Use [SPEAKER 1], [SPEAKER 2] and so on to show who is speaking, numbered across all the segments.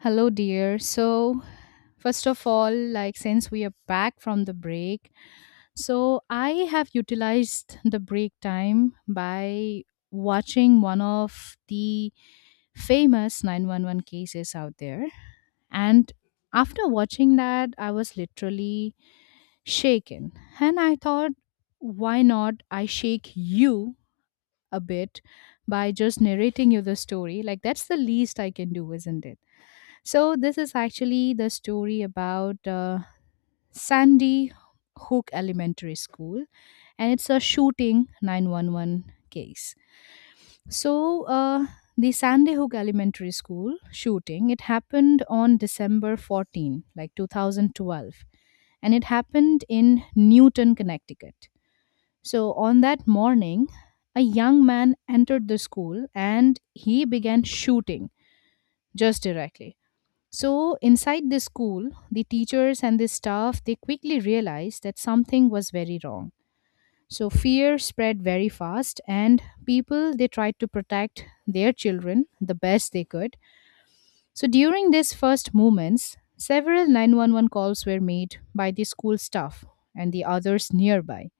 [SPEAKER 1] Hello, dear. First of all, like since we are back from the break, so I have utilized the break time by watching one of the famous 911 cases out there. And after watching that, I was literally shaken. And I thought, why not I shake you a bit by just narrating you the story? Like, that's the least I can do, isn't it? So, this is actually the story about Sandy Hook Elementary School, and it's a shooting 911 case. So, uh, the Sandy Hook Elementary School shooting, it happened on December 14, like 2012, and it happened in Newton, Connecticut. So, on that morning, a young man entered the school and he began shooting just directly. So inside the school, the teachers and the staff they quickly realized that something was very wrong. So fear spread very fast and people they tried to protect their children the best they could. So during these first movements, several 911 calls were made by the school staff and the others nearby.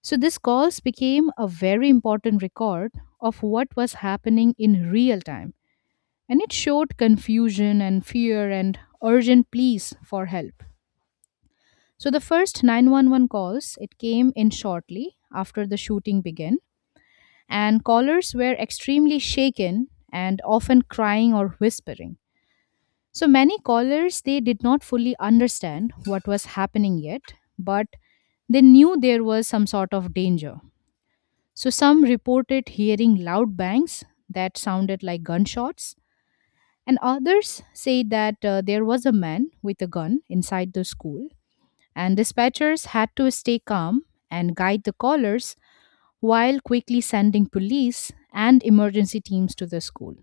[SPEAKER 1] So these calls became a very important record of what was happening in real time, and it showed confusion and fear and urgent pleas for help. So the first 911 calls it came in shortly after the shooting began, and callers were extremely shaken and often crying or whispering. So many callers they did not fully understand what was happening yet, but they knew there was some sort of danger. So some reported hearing loud bangs that sounded like gunshots. And others say that there was a man with a gun inside the school, and dispatchers had to stay calm and guide the callers while quickly sending police and emergency teams to the school.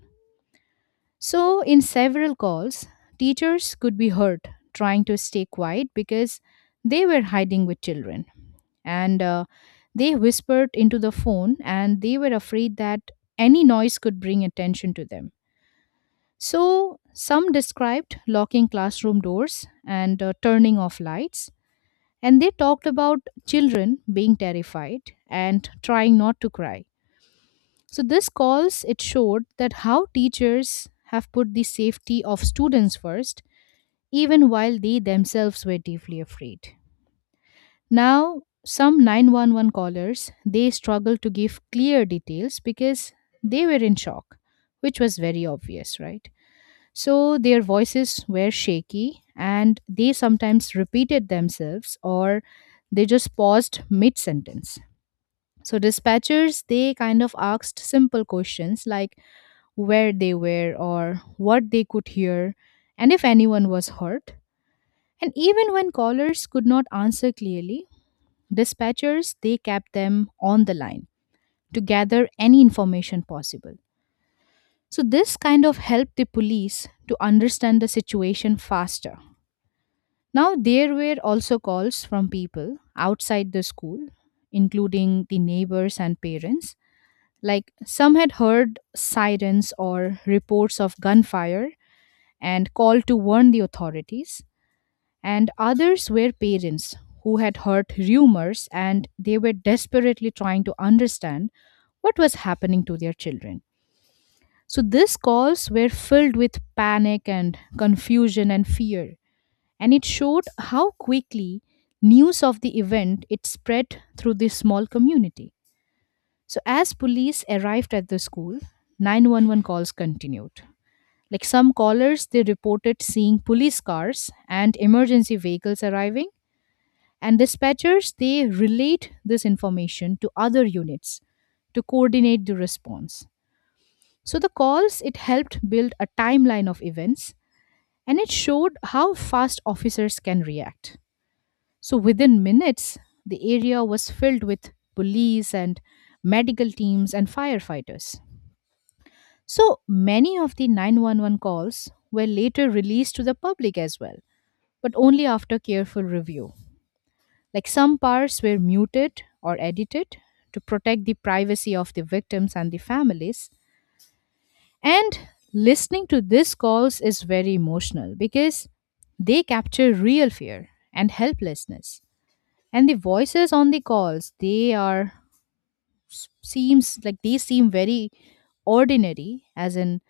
[SPEAKER 1] So, in several calls, teachers could be heard trying to stay quiet because they were hiding with children. And they whispered into the phone, and they were afraid that any noise could bring attention to them. So, some described locking classroom doors and turning off lights, and they talked about children being terrified and trying not to cry. So, this calls it showed that how teachers have put the safety of students first, even while they themselves were deeply afraid. Now, some 911 callers they struggled to give clear details because they were in shock, which was very obvious, right? So their voices were shaky and they sometimes repeated themselves or they just paused mid sentence. So dispatchers they kind of asked simple questions like where they were or what they could hear and if anyone was hurt. And even when callers could not answer clearly, dispatchers they kept them on the line to gather any information possible. So this kind of helped the police to understand the situation faster. Now, there were also calls from people outside the school, including the neighbors and parents. Like some had heard sirens or reports of gunfire and called to warn the authorities, and others were parents who had heard rumors and they were desperately trying to understand what was happening to their children. So these calls were filled with panic and confusion and fear, and it showed how quickly news of the event it spread through this small community. So as police arrived at the school, 911 calls continued. Like some callers they reported seeing police cars and emergency vehicles arriving, and dispatchers they relayed this information to other units to coordinate the response. So the calls it helped build a timeline of events, and it showed how fast officers can react. So within minutes, the area was filled with police and medical teams and firefighters. So many of the 911 calls were later released to the public as well, but only after careful review. Like some parts were muted or edited to protect the privacy of the victims and the families. And listening to these calls is very emotional because they capture real fear and helplessness. And the voices on the calls they are seems like they seem very ordinary, as in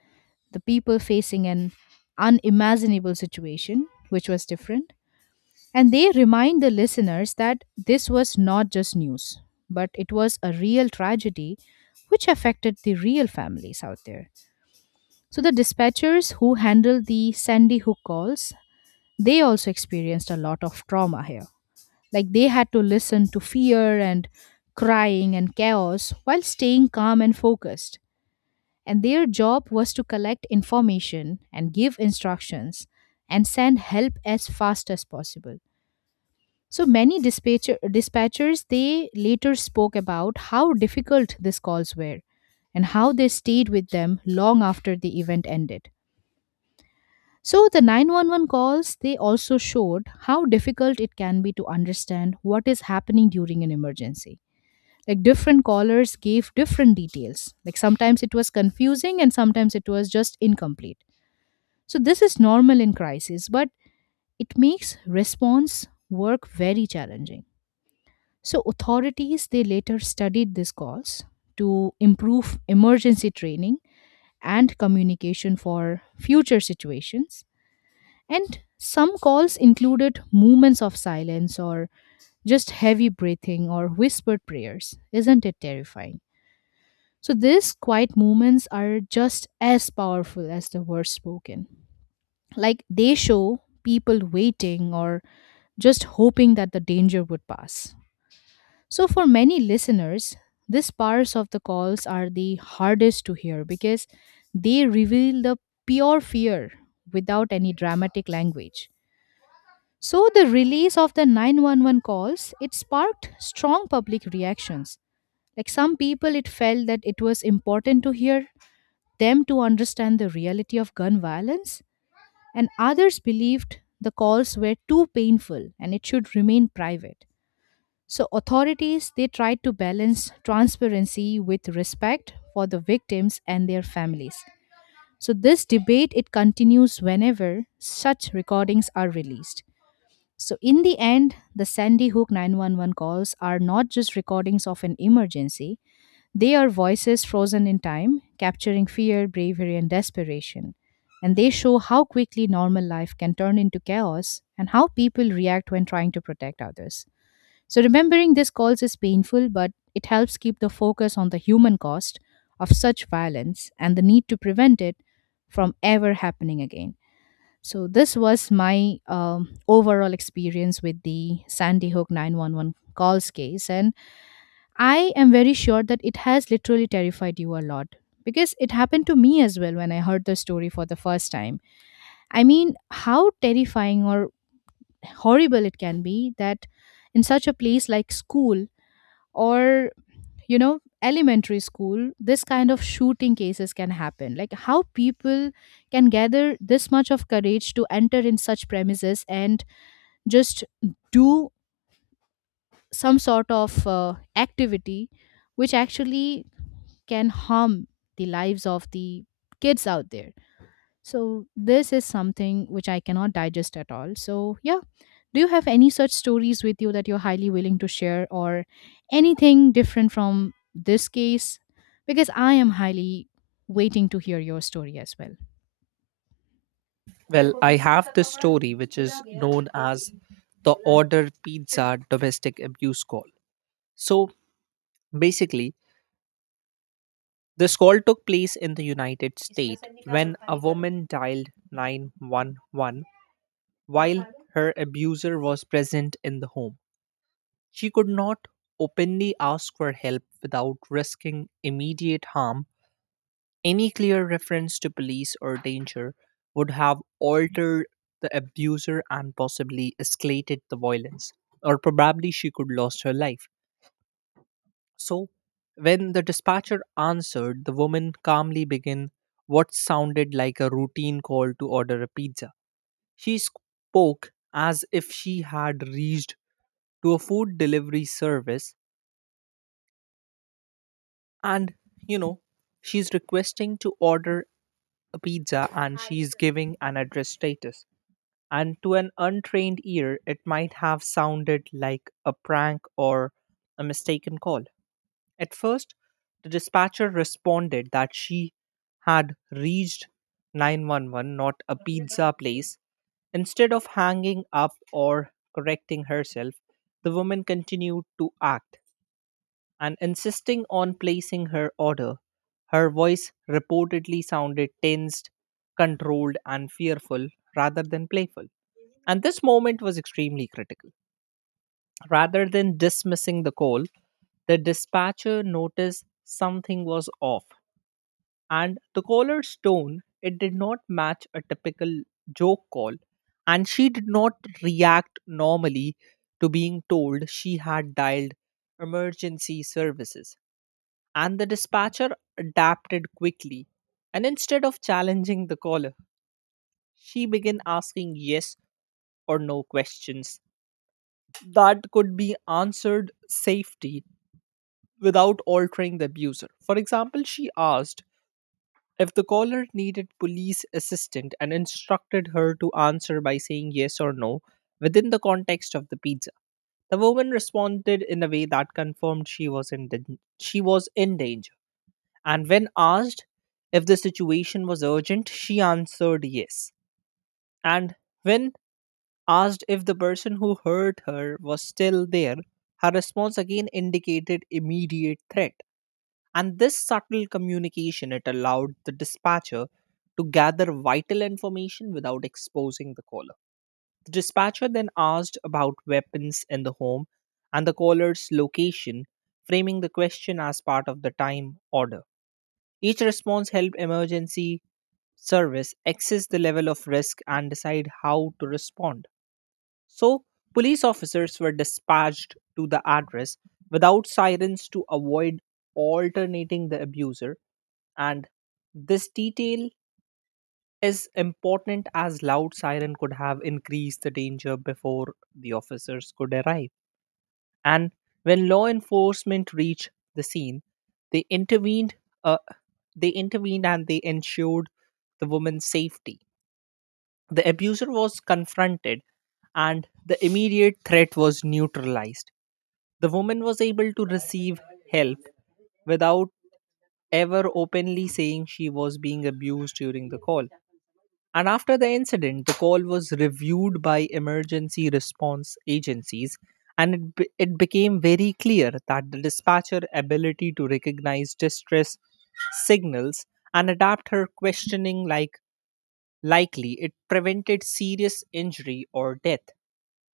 [SPEAKER 1] the people facing an unimaginable situation which was different, and they remind the listeners that this was not just news but it was a real tragedy which affected the real families out there. So the dispatchers who handled the Sandy Hook calls, they also experienced a lot of trauma here. Like they had to listen to fear and crying and chaos while staying calm and focused. And their job was to collect information and give instructions and send help as fast as possible. So many dispatchers they later spoke about how difficult these calls were and how they stayed with them long after the event ended. So the 911 calls they also showed how difficult it can be to understand what is happening during an emergency. Like different callers gave different details, like sometimes it was confusing and sometimes it was just incomplete. So this is normal in crisis, but it makes response work very challenging. So authorities they later studied this cause to improve emergency training and communication for future situations. And some calls included moments of silence or just heavy breathing or whispered prayers. Isn't it terrifying? So these quiet moments are just as powerful as the words spoken. Like they show people waiting or just hoping that the danger would pass. So for many listeners, these parts of the calls are the hardest to hear because they reveal the pure fear without any dramatic language. So the release of the 911 calls, it sparked strong public reactions. Like some people it felt that it was important to hear them to understand the reality of gun violence, and others believed the calls were too painful and it should remain private. So authorities they tried to balance transparency with respect for the victims and their families. So this debate it continues whenever such recordings are released. So in the end, the Sandy Hook 911 calls are not just recordings of an emergency, they are voices frozen in time, capturing fear, bravery, and desperation. And they show how quickly normal life can turn into chaos and how people react when trying to protect others. So, remembering these calls is painful, but it helps keep the focus on the human cost of such violence and the need to prevent it from ever happening again. So, this was my overall experience with the Sandy Hook 911 calls case. And I am very sure that it has literally terrified you a lot because it happened to me as well when I heard the story for the first time. I mean, how terrifying or horrible it can be that in such a place like school or, you know, elementary school, this kind of shooting cases can happen. Like, how people can gather this much of courage to enter in such premises and just do some sort of activity which actually can harm the lives of the kids out there. So, this is something which I cannot digest at all. So, yeah, do you have any such stories with you that you're highly willing to share or anything different from this case? Because I am highly waiting to hear your story as well.
[SPEAKER 2] Well, I have this story which is known as the Order Pizza Domestic Abuse Call. So basically, this call took place in the United States when a woman dialed 911 while her abuser was present in the home. She could not openly ask for help without risking immediate harm. Any clear reference to police or danger would have altered the abuser and possibly escalated the violence, or probably she could lost her life. So, when the dispatcher answered, the woman calmly began what sounded like a routine call to order a pizza. She spoke as if she had reached to a food delivery service and, you know, she's requesting to order a pizza and she's giving an address status. And to an untrained ear, it might have sounded like a prank or a mistaken call. At first, the dispatcher responded that she had reached 911, not a pizza place. Instead of hanging up or correcting herself, the woman continued to act and insisting on placing her order. Her voice reportedly sounded tensed, controlled, and fearful rather than playful. And this moment was extremely critical. Rather than dismissing the call, the dispatcher noticed something was off and the caller's tone it did not match a typical joke call, and she did not react normally to being told she had dialed emergency services, and the dispatcher adapted quickly. And instead of challenging the caller, she began asking yes or no questions that could be answered safely without altering the abuser. For example, she asked if the caller needed police assistance and instructed her to answer by saying yes or no within the context of the pizza. The woman responded in a way that confirmed she was in danger. And when asked if the situation was urgent, she answered yes. And when asked if the person who hurt her was still there, her response again indicated immediate threat. And this subtle communication it allowed the dispatcher to gather vital information without exposing the caller. The dispatcher then asked about weapons in the home and the caller's location, framing the question as part of the time order. Each response helped emergency service assess the level of risk and decide how to respond. So, police officers were dispatched to the address without sirens to avoid alternating the abuser, and this detail is important as loud siren could have increased the danger before the officers could arrive. And when law enforcement reached the scene, they intervened. Uh, they intervened and they ensured the woman's safety. The abuser was confronted, and the immediate threat was neutralized. The woman was able to receive help without ever openly saying she was being abused during the call. And after the incident, the call was reviewed by emergency response agencies, and it became very clear that the dispatcher' ability to recognize distress signals and adapt her questioning like likely it prevented serious injury or death,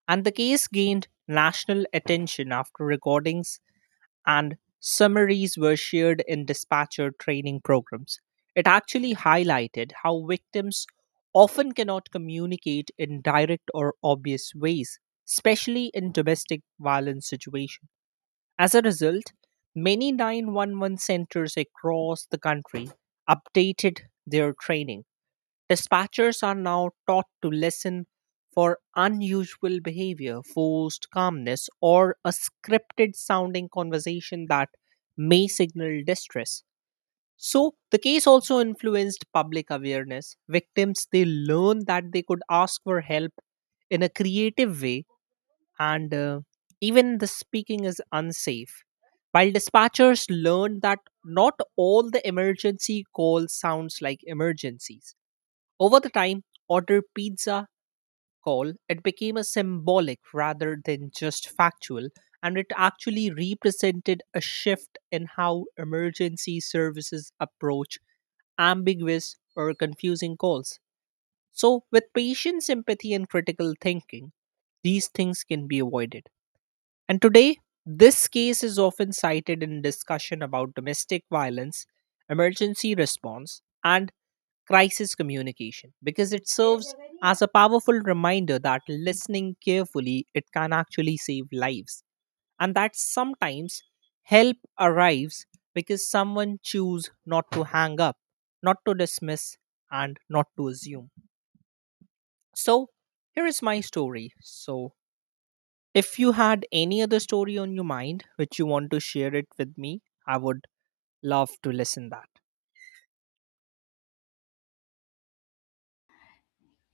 [SPEAKER 2] and the case gained national attention after recordings and summaries were shared in dispatcher training programs. It actually highlighted how victims often cannot communicate in direct or obvious ways, especially in domestic violence situations. As a result, many 911 centers across the country updated their training. Dispatchers are now taught to listen for unusual behavior, forced calmness, or a scripted sounding conversation that may signal distress. So, the case also influenced public awareness. Victims they learned that they could ask for help in a creative way, and even the speaking is unsafe. While dispatchers learned that not all the emergency calls sounds like emergencies. Over the time, order pizza call, it became a symbolic rather than just factual, and it actually represented a shift in how emergency services approach ambiguous or confusing calls. So, with patient sympathy and critical thinking, these things can be avoided. And today, this case is often cited in discussion about domestic violence, emergency response, and crisis communication because it serves as a powerful reminder that listening carefully it can actually save lives, and that sometimes help arrives because someone choose not to hang up, not to dismiss, and not to assume. So here is my story. So if you had any other story on your mind which you want to share it with me, I would love to listen that.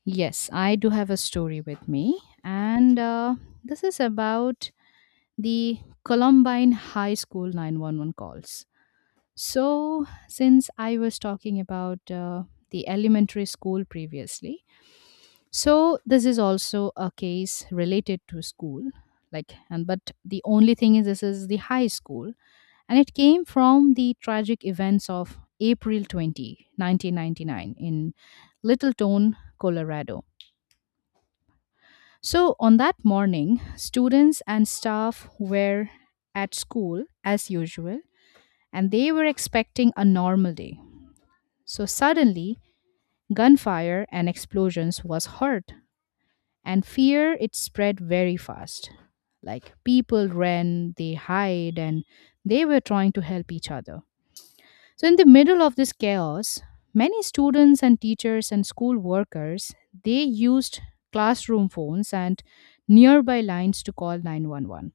[SPEAKER 1] Yes, I do have a story with me, and this is about the Columbine High School 911 calls. So, since I was talking about the elementary school previously, so this is also a case related to school. Like and but the only thing is this is the high school, and it came from the tragic events of April 20, 1999 in Littleton, Colorado. So on that morning, students and staff were at school as usual and they were expecting a normal day. So suddenly, gunfire and explosions was heard and fear it spread very fast. Like people ran, they hide, and they were trying to help each other. So in the middle of this chaos, many students and teachers and school workers they used classroom phones and nearby lines to call 911.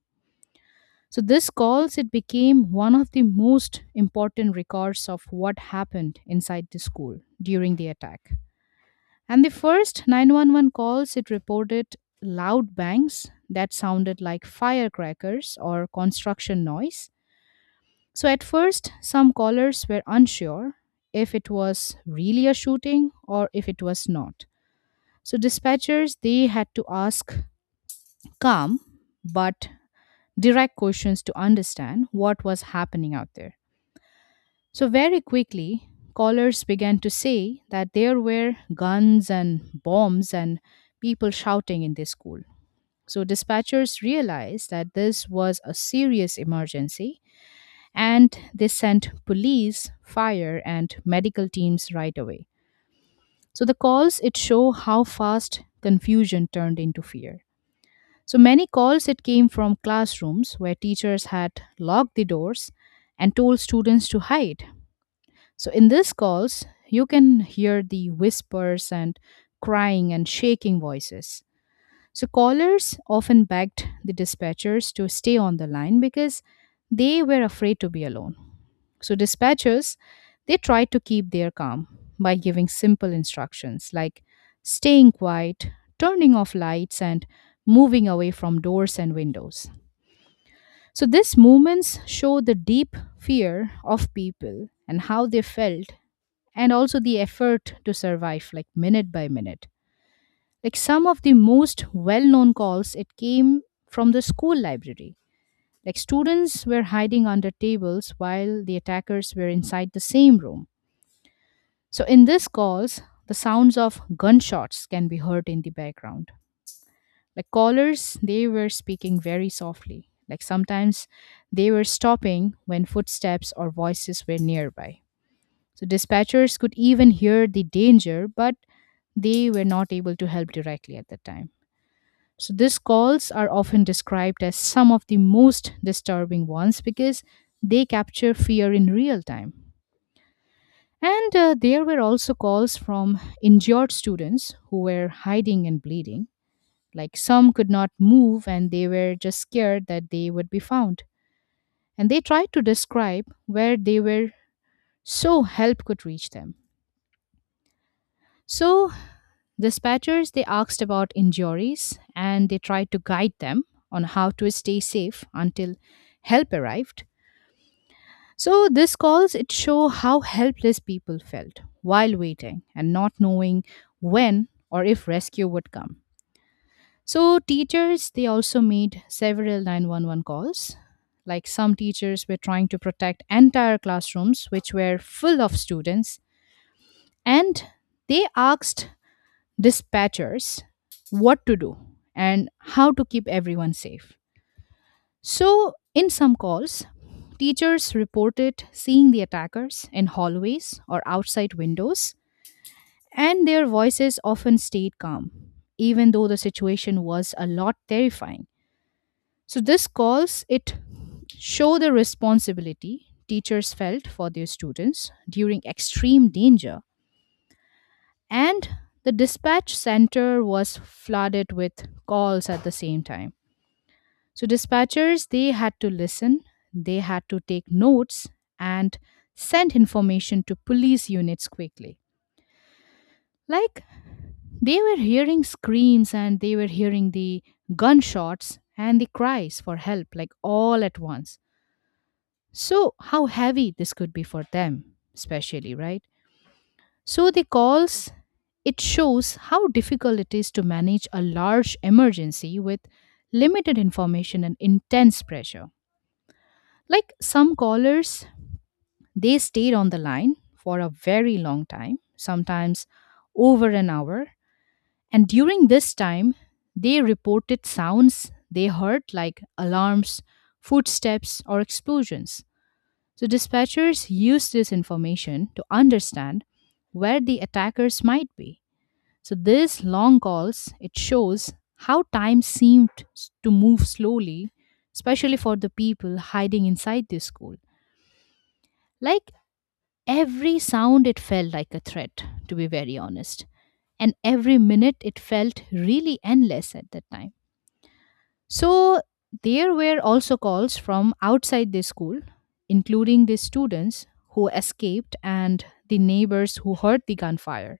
[SPEAKER 1] So this calls it became one of the most important records of what happened inside the school during the attack. And the first 911 calls, it reported loud bangs that sounded like firecrackers or construction noise. So, at first, some callers were unsure if it was really a shooting or if it was not. So, dispatchers they had to ask calm but direct questions to understand what was happening out there. So, very quickly, callers began to say that there were guns and bombs and people shouting in the school. So, dispatchers realized that this was a serious emergency and they sent police, fire, and medical teams right away. So, the calls it show how fast confusion turned into fear. So, many calls it came from classrooms where teachers had locked the doors and told students to hide. So in these calls, you can hear the whispers and crying and shaking voices. So callers often begged the dispatchers to stay on the line because they were afraid to be alone. So dispatchers, they tried to keep their calm by giving simple instructions like staying quiet, turning off lights, and moving away from doors and windows. So these movements show the deep fear of people and how they felt, and also the effort to survive, like minute by minute. Like some of the most well-known calls it came from the school library. Like students were hiding under tables while the attackers were inside the same room. So in these calls, the sounds of gunshots can be heard in the background. Like callers, they were speaking very softly. Like sometimes they were stopping when footsteps or voices were nearby. So dispatchers could even hear the danger, but they were not able to help directly at that time. So these calls are often described as some of the most disturbing ones because they capture fear in real time. And there were also calls from injured students who were hiding and bleeding. Like some could not move and they were just scared that they would be found. And they tried to describe where they were so help could reach them. So dispatchers, they asked about injuries and they tried to guide them on how to stay safe until help arrived. So these calls it show how helpless people felt while waiting and not knowing when or if rescue would come. So teachers they also made several 911 calls. Like some teachers were trying to protect entire classrooms which were full of students, and they asked dispatchers what to do and how to keep everyone safe. So, in some calls, teachers reported seeing the attackers in hallways or outside windows, and their voices often stayed calm, even though the situation was a lot terrifying. So, this calls it show the responsibility teachers felt for their students during extreme danger. And the dispatch center was flooded with calls at the same time, so dispatchers they had to listen, they had to take notes, and send information to police units quickly. Like they were hearing screams and they were hearing the gunshots and the cries for help, like all at once. So how heavy this could be for them, especially, right? So the calls it shows how difficult it is to manage a large emergency with limited information and intense pressure. Like some callers, they stayed on the line for a very long time, sometimes over an hour, and during this time, they reported sounds they heard like alarms, footsteps, or explosions. So dispatchers used this information to understand where the attackers might be. So these long calls, it shows how time seemed to move slowly, especially for the people hiding inside the school. Like every sound it felt like a threat, to be very honest. And every minute it felt really endless at that time. So there were also calls from outside the school, including the students who escaped and the neighbors who heard the gunfire.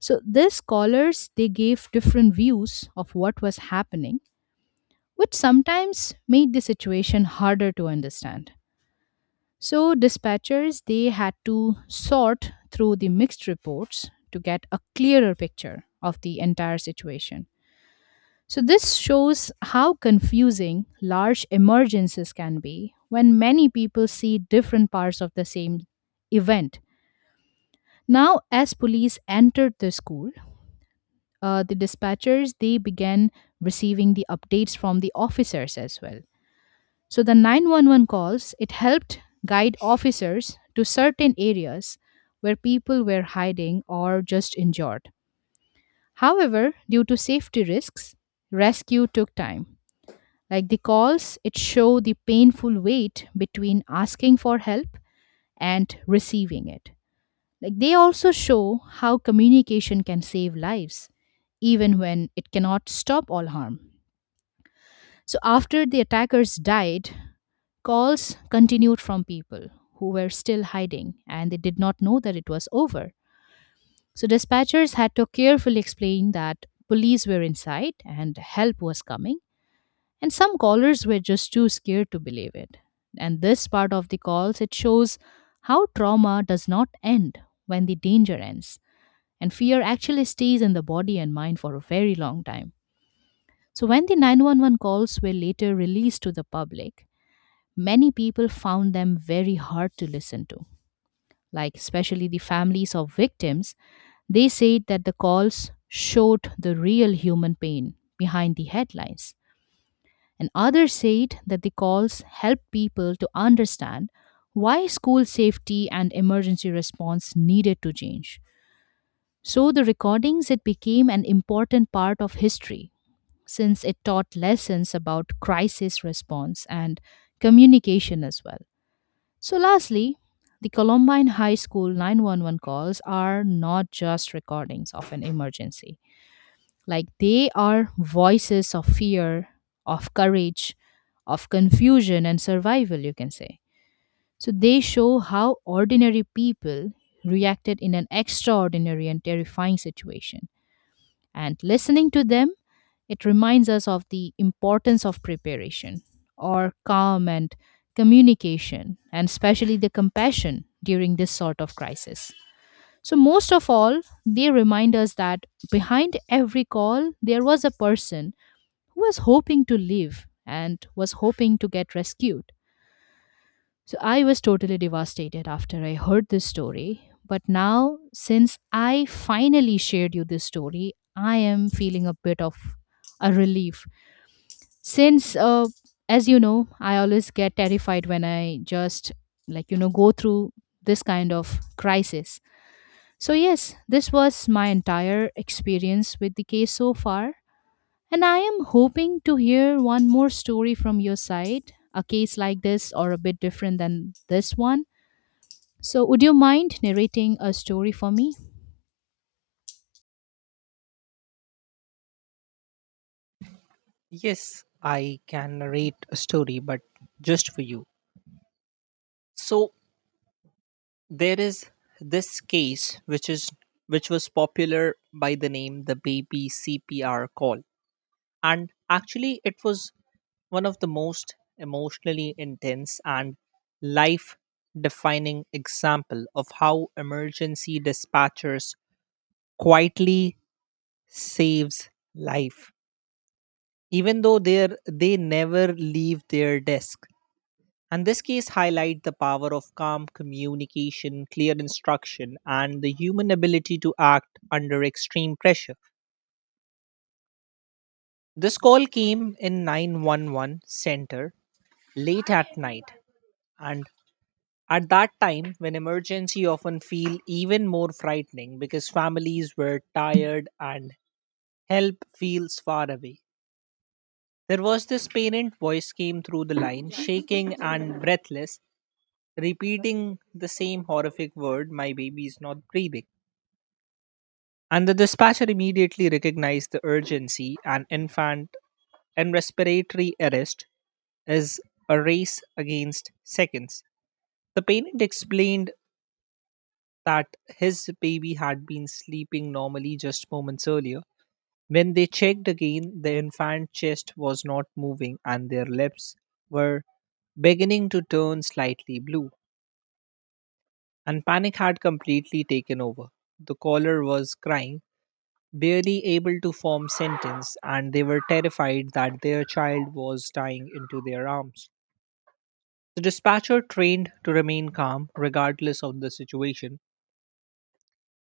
[SPEAKER 1] So these scholars they gave different views of what was happening, which sometimes made the situation harder to understand. So dispatchers they had to sort through the mixed reports to get a clearer picture of the entire situation. So this shows how confusing large emergencies can be when many people see different parts of the same event. Now as police entered the school, the dispatchers they began receiving the updates from the officers as well. So the 911 calls it helped guide officers to certain areas where people were hiding or just injured. However, due to safety risks, rescue took time. Like the calls it showed the painful wait between asking for help and receiving it. Like they also show how communication can save lives, even when it cannot stop all harm. So after the attackers died, calls continued from people who were still hiding and they did not know that it was over. So dispatchers had to carefully explain that police were inside and help was coming, and some callers were just too scared to believe it. And this part of the calls it shows how trauma does not end when the danger ends. And fear actually stays in the body and mind for a very long time. So, when the 911 calls were later released to the public, many people found them very hard to listen to, like especially the families of victims. They said that the calls showed the real human pain behind the headlines. And others said that the calls helped people to understand why school safety and emergency response needed to change. So the recordings it became an important part of history, since it taught lessons about crisis response and communication as well. So lastly, the Columbine High School 911 calls are not just recordings of an emergency. Like they are voices of fear, of courage, of confusion and survival, you can say. So they show how ordinary people reacted in an extraordinary and terrifying situation. And listening to them, it reminds us of the importance of preparation or calm and communication, and especially the compassion during this sort of crisis. So, most of all, they remind us that behind every call, there was a person who was hoping to live and was hoping to get rescued. So I was totally devastated after I heard this story. But now, since I finally shared you this story, I am feeling a bit of a relief. Since as you know, I always get terrified when I just, like, you know, go through this kind of crisis. So, yes, this was my entire experience with the case so far. And I am hoping to hear one more story from your side, a case like this or a bit different than this one, so, would you mind narrating a story for me?
[SPEAKER 2] Yes, I can narrate a story, but just for you. So there is this case which is which was popular by the name the baby CPR call. And actually it was one of the most emotionally intense and life defining example of how emergency dispatchers quietly saves life even though they never leave their desk, and this case highlight the power of calm communication, clear instruction, and the human ability to act under extreme pressure. This call came in 911 center late at night, and at that time when emergency often feel even more frightening because families were tired and help feels far away. There was this parent voice came through the line, shaking and breathless, repeating the same horrific word, my baby is not breathing. And the dispatcher immediately recognized the urgency. An infant and respiratory arrest is a race against seconds. The parent explained that his baby had been sleeping normally just moments earlier. When they checked again, the infant's chest was not moving and their lips were beginning to turn slightly blue, and panic had completely taken over. The caller was crying, barely able to form sentence, and they were terrified that their child was dying into their arms. The dispatcher, trained to remain calm regardless of the situation,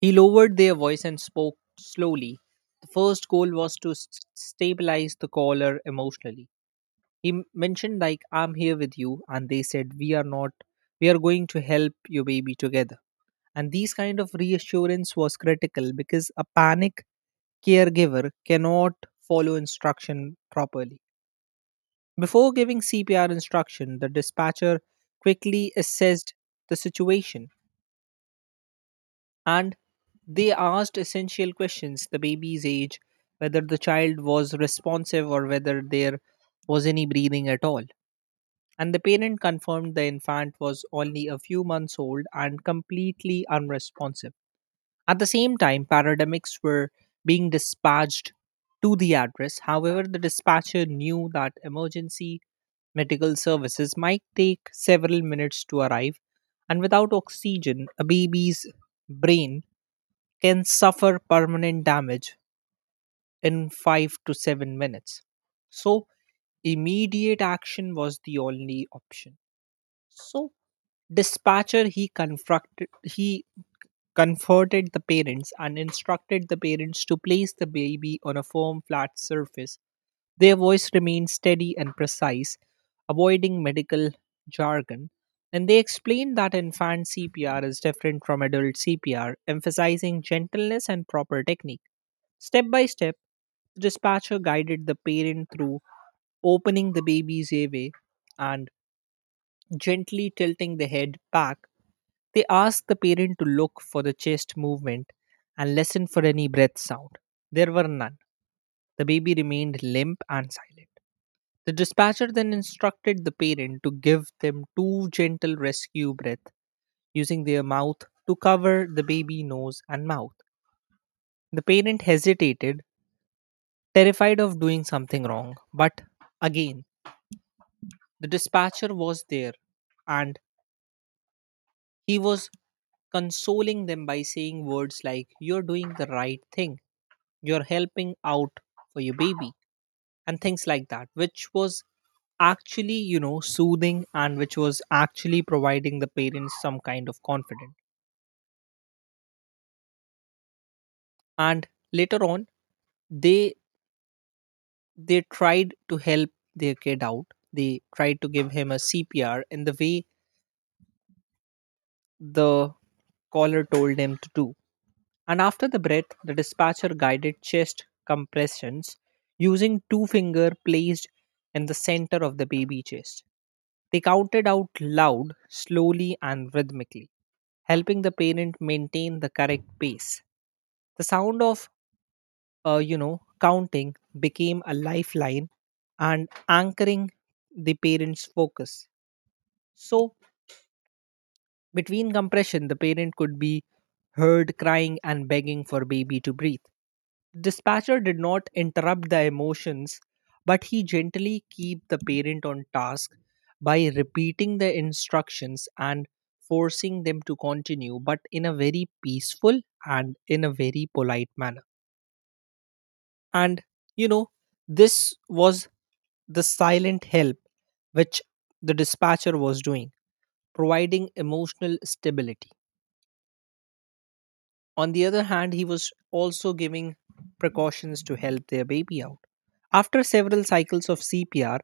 [SPEAKER 2] he lowered their voice and spoke slowly. The first goal was to stabilize the caller emotionally. He mentioned like, I'm here with you, and they said, we are not we are going to help your baby together. And these kind of reassurance was critical because a panic caregiver cannot follow instruction properly. Before giving CPR instruction the dispatcher quickly assessed the situation, and they asked essential questions, the baby's age, whether the child was responsive or whether there was any breathing at all. And the parent confirmed the infant was only a few months old and completely unresponsive. At the same time, paramedics were being dispatched to the address. However, the dispatcher knew that emergency medical services might take several minutes to arrive, and without oxygen, a baby's brain can suffer permanent damage in 5 to 7 minutes. So, immediate action was the only option. So, Dispatcher he comforted the parents and instructed the parents to place the baby on a firm flat surface. Their voice remained steady and precise, avoiding medical jargon. And they explained that infant CPR is different from adult CPR, emphasizing gentleness and proper technique. Step by step, the dispatcher guided the parent through opening the baby's airway and gently tilting the head back. They asked the parent to look for the chest movement and listen for any breath sound. There were none. The baby remained limp and silent. The dispatcher then instructed the parent to give them two gentle rescue breaths using their mouth to cover the baby nose and mouth. The parent hesitated, terrified of doing something wrong, but again, the dispatcher was there, and he was consoling them by saying words like, you're doing the right thing. You're helping out for your baby, and things like that, which was actually soothing, and which was actually providing the parents some kind of confidence. And later on, they they tried to help their kid out, they tried to give him a CPR in the way the caller told him to do. And after the breath, the dispatcher guided chest compressions using two finger placed in the center of the baby chest. They counted out loud, slowly, and rhythmically, helping the parent maintain the correct pace. The sound of, counting became a lifeline and anchoring the parent's focus. So, between compression, the parent could be heard crying and begging for baby to breathe. Dispatcher did not interrupt the emotions, but he gently keep the parent on task by repeating the instructions and forcing them to continue, but in a very peaceful and in a very polite manner. And you know, this was the silent help which the dispatcher was doing, providing emotional stability. On the other hand, he was also giving precautions to help their baby out. After several cycles of CPR,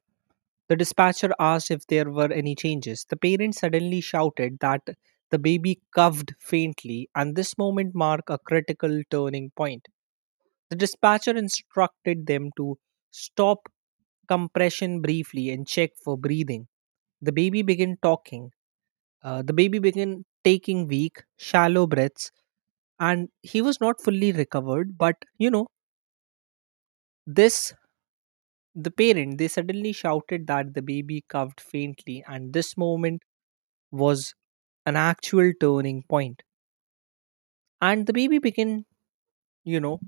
[SPEAKER 2] the dispatcher asked if there were any changes. The parent suddenly shouted that the baby coughed faintly, and this moment marked a critical turning point. The dispatcher instructed them to stop compression briefly and check for breathing. The baby began talking. The baby began taking weak, shallow breaths, and he was not fully recovered, but you know this the parent they suddenly shouted that the baby coughed faintly, and this moment was an actual turning point. And the baby began, you know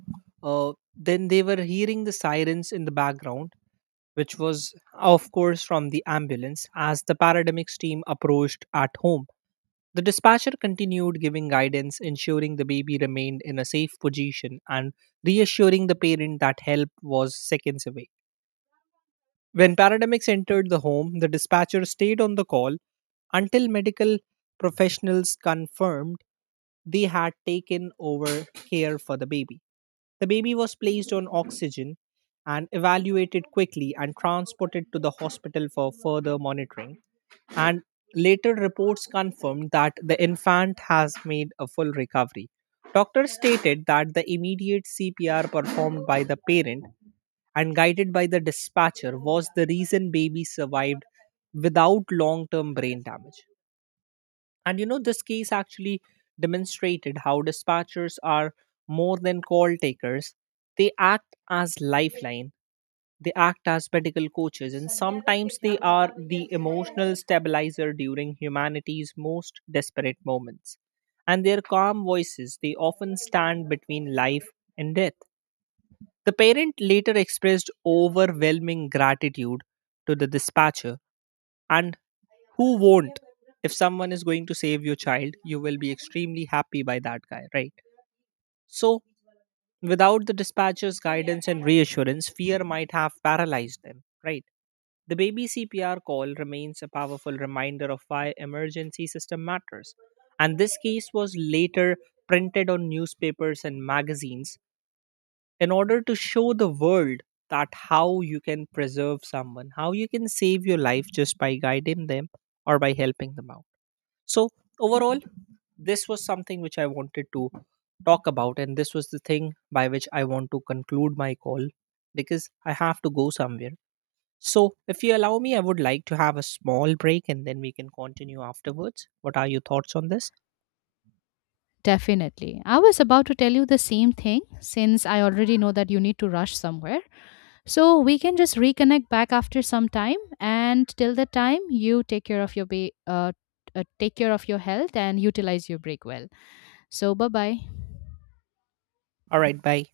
[SPEAKER 2] then they were hearing the sirens in the background, which was of course from the ambulance as the paramedics team approached at home. The dispatcher continued giving guidance, ensuring the baby remained in a safe position and reassuring the parent that help was seconds away. When paramedics entered the home, the dispatcher stayed on the call until medical professionals confirmed they had taken over care for the baby. The baby was placed on oxygen and evaluated quickly and transported to the hospital for further monitoring, and later reports confirmed that the infant has made a full recovery. Doctors stated that the immediate CPR performed by the parent and guided by the dispatcher was the reason baby survived without long term brain damage. And this case actually demonstrated how dispatchers are more than call takers, they act as lifeline, they act as medical coaches, and sometimes they are the emotional stabilizer during humanity's most desperate moments. And their calm voices, they often stand between life and death. The parent later expressed overwhelming gratitude to the dispatcher, and who won't? If someone is going to save your child, you will be extremely happy by that guy, right? So, without the dispatcher's guidance and reassurance, fear might have paralyzed them, right? The baby CPR call remains a powerful reminder of why emergency system matters. And this case was later printed on newspapers and magazines in order to show the world that how you can preserve someone, how you can save your life just by guiding them or by helping them out. So overall, this was something which I wanted to talk about, and this was the thing by which I want to conclude my call because I have to go somewhere. So, if you allow me, I would like to have a small break and then we can continue afterwards. What are your thoughts on this?
[SPEAKER 1] Definitely. I was about to tell you the same thing since I already know that you need to rush somewhere. So, we can just reconnect back after some time, and till the time you take care of your health and utilize your break well. So, bye-bye.
[SPEAKER 2] All right, bye.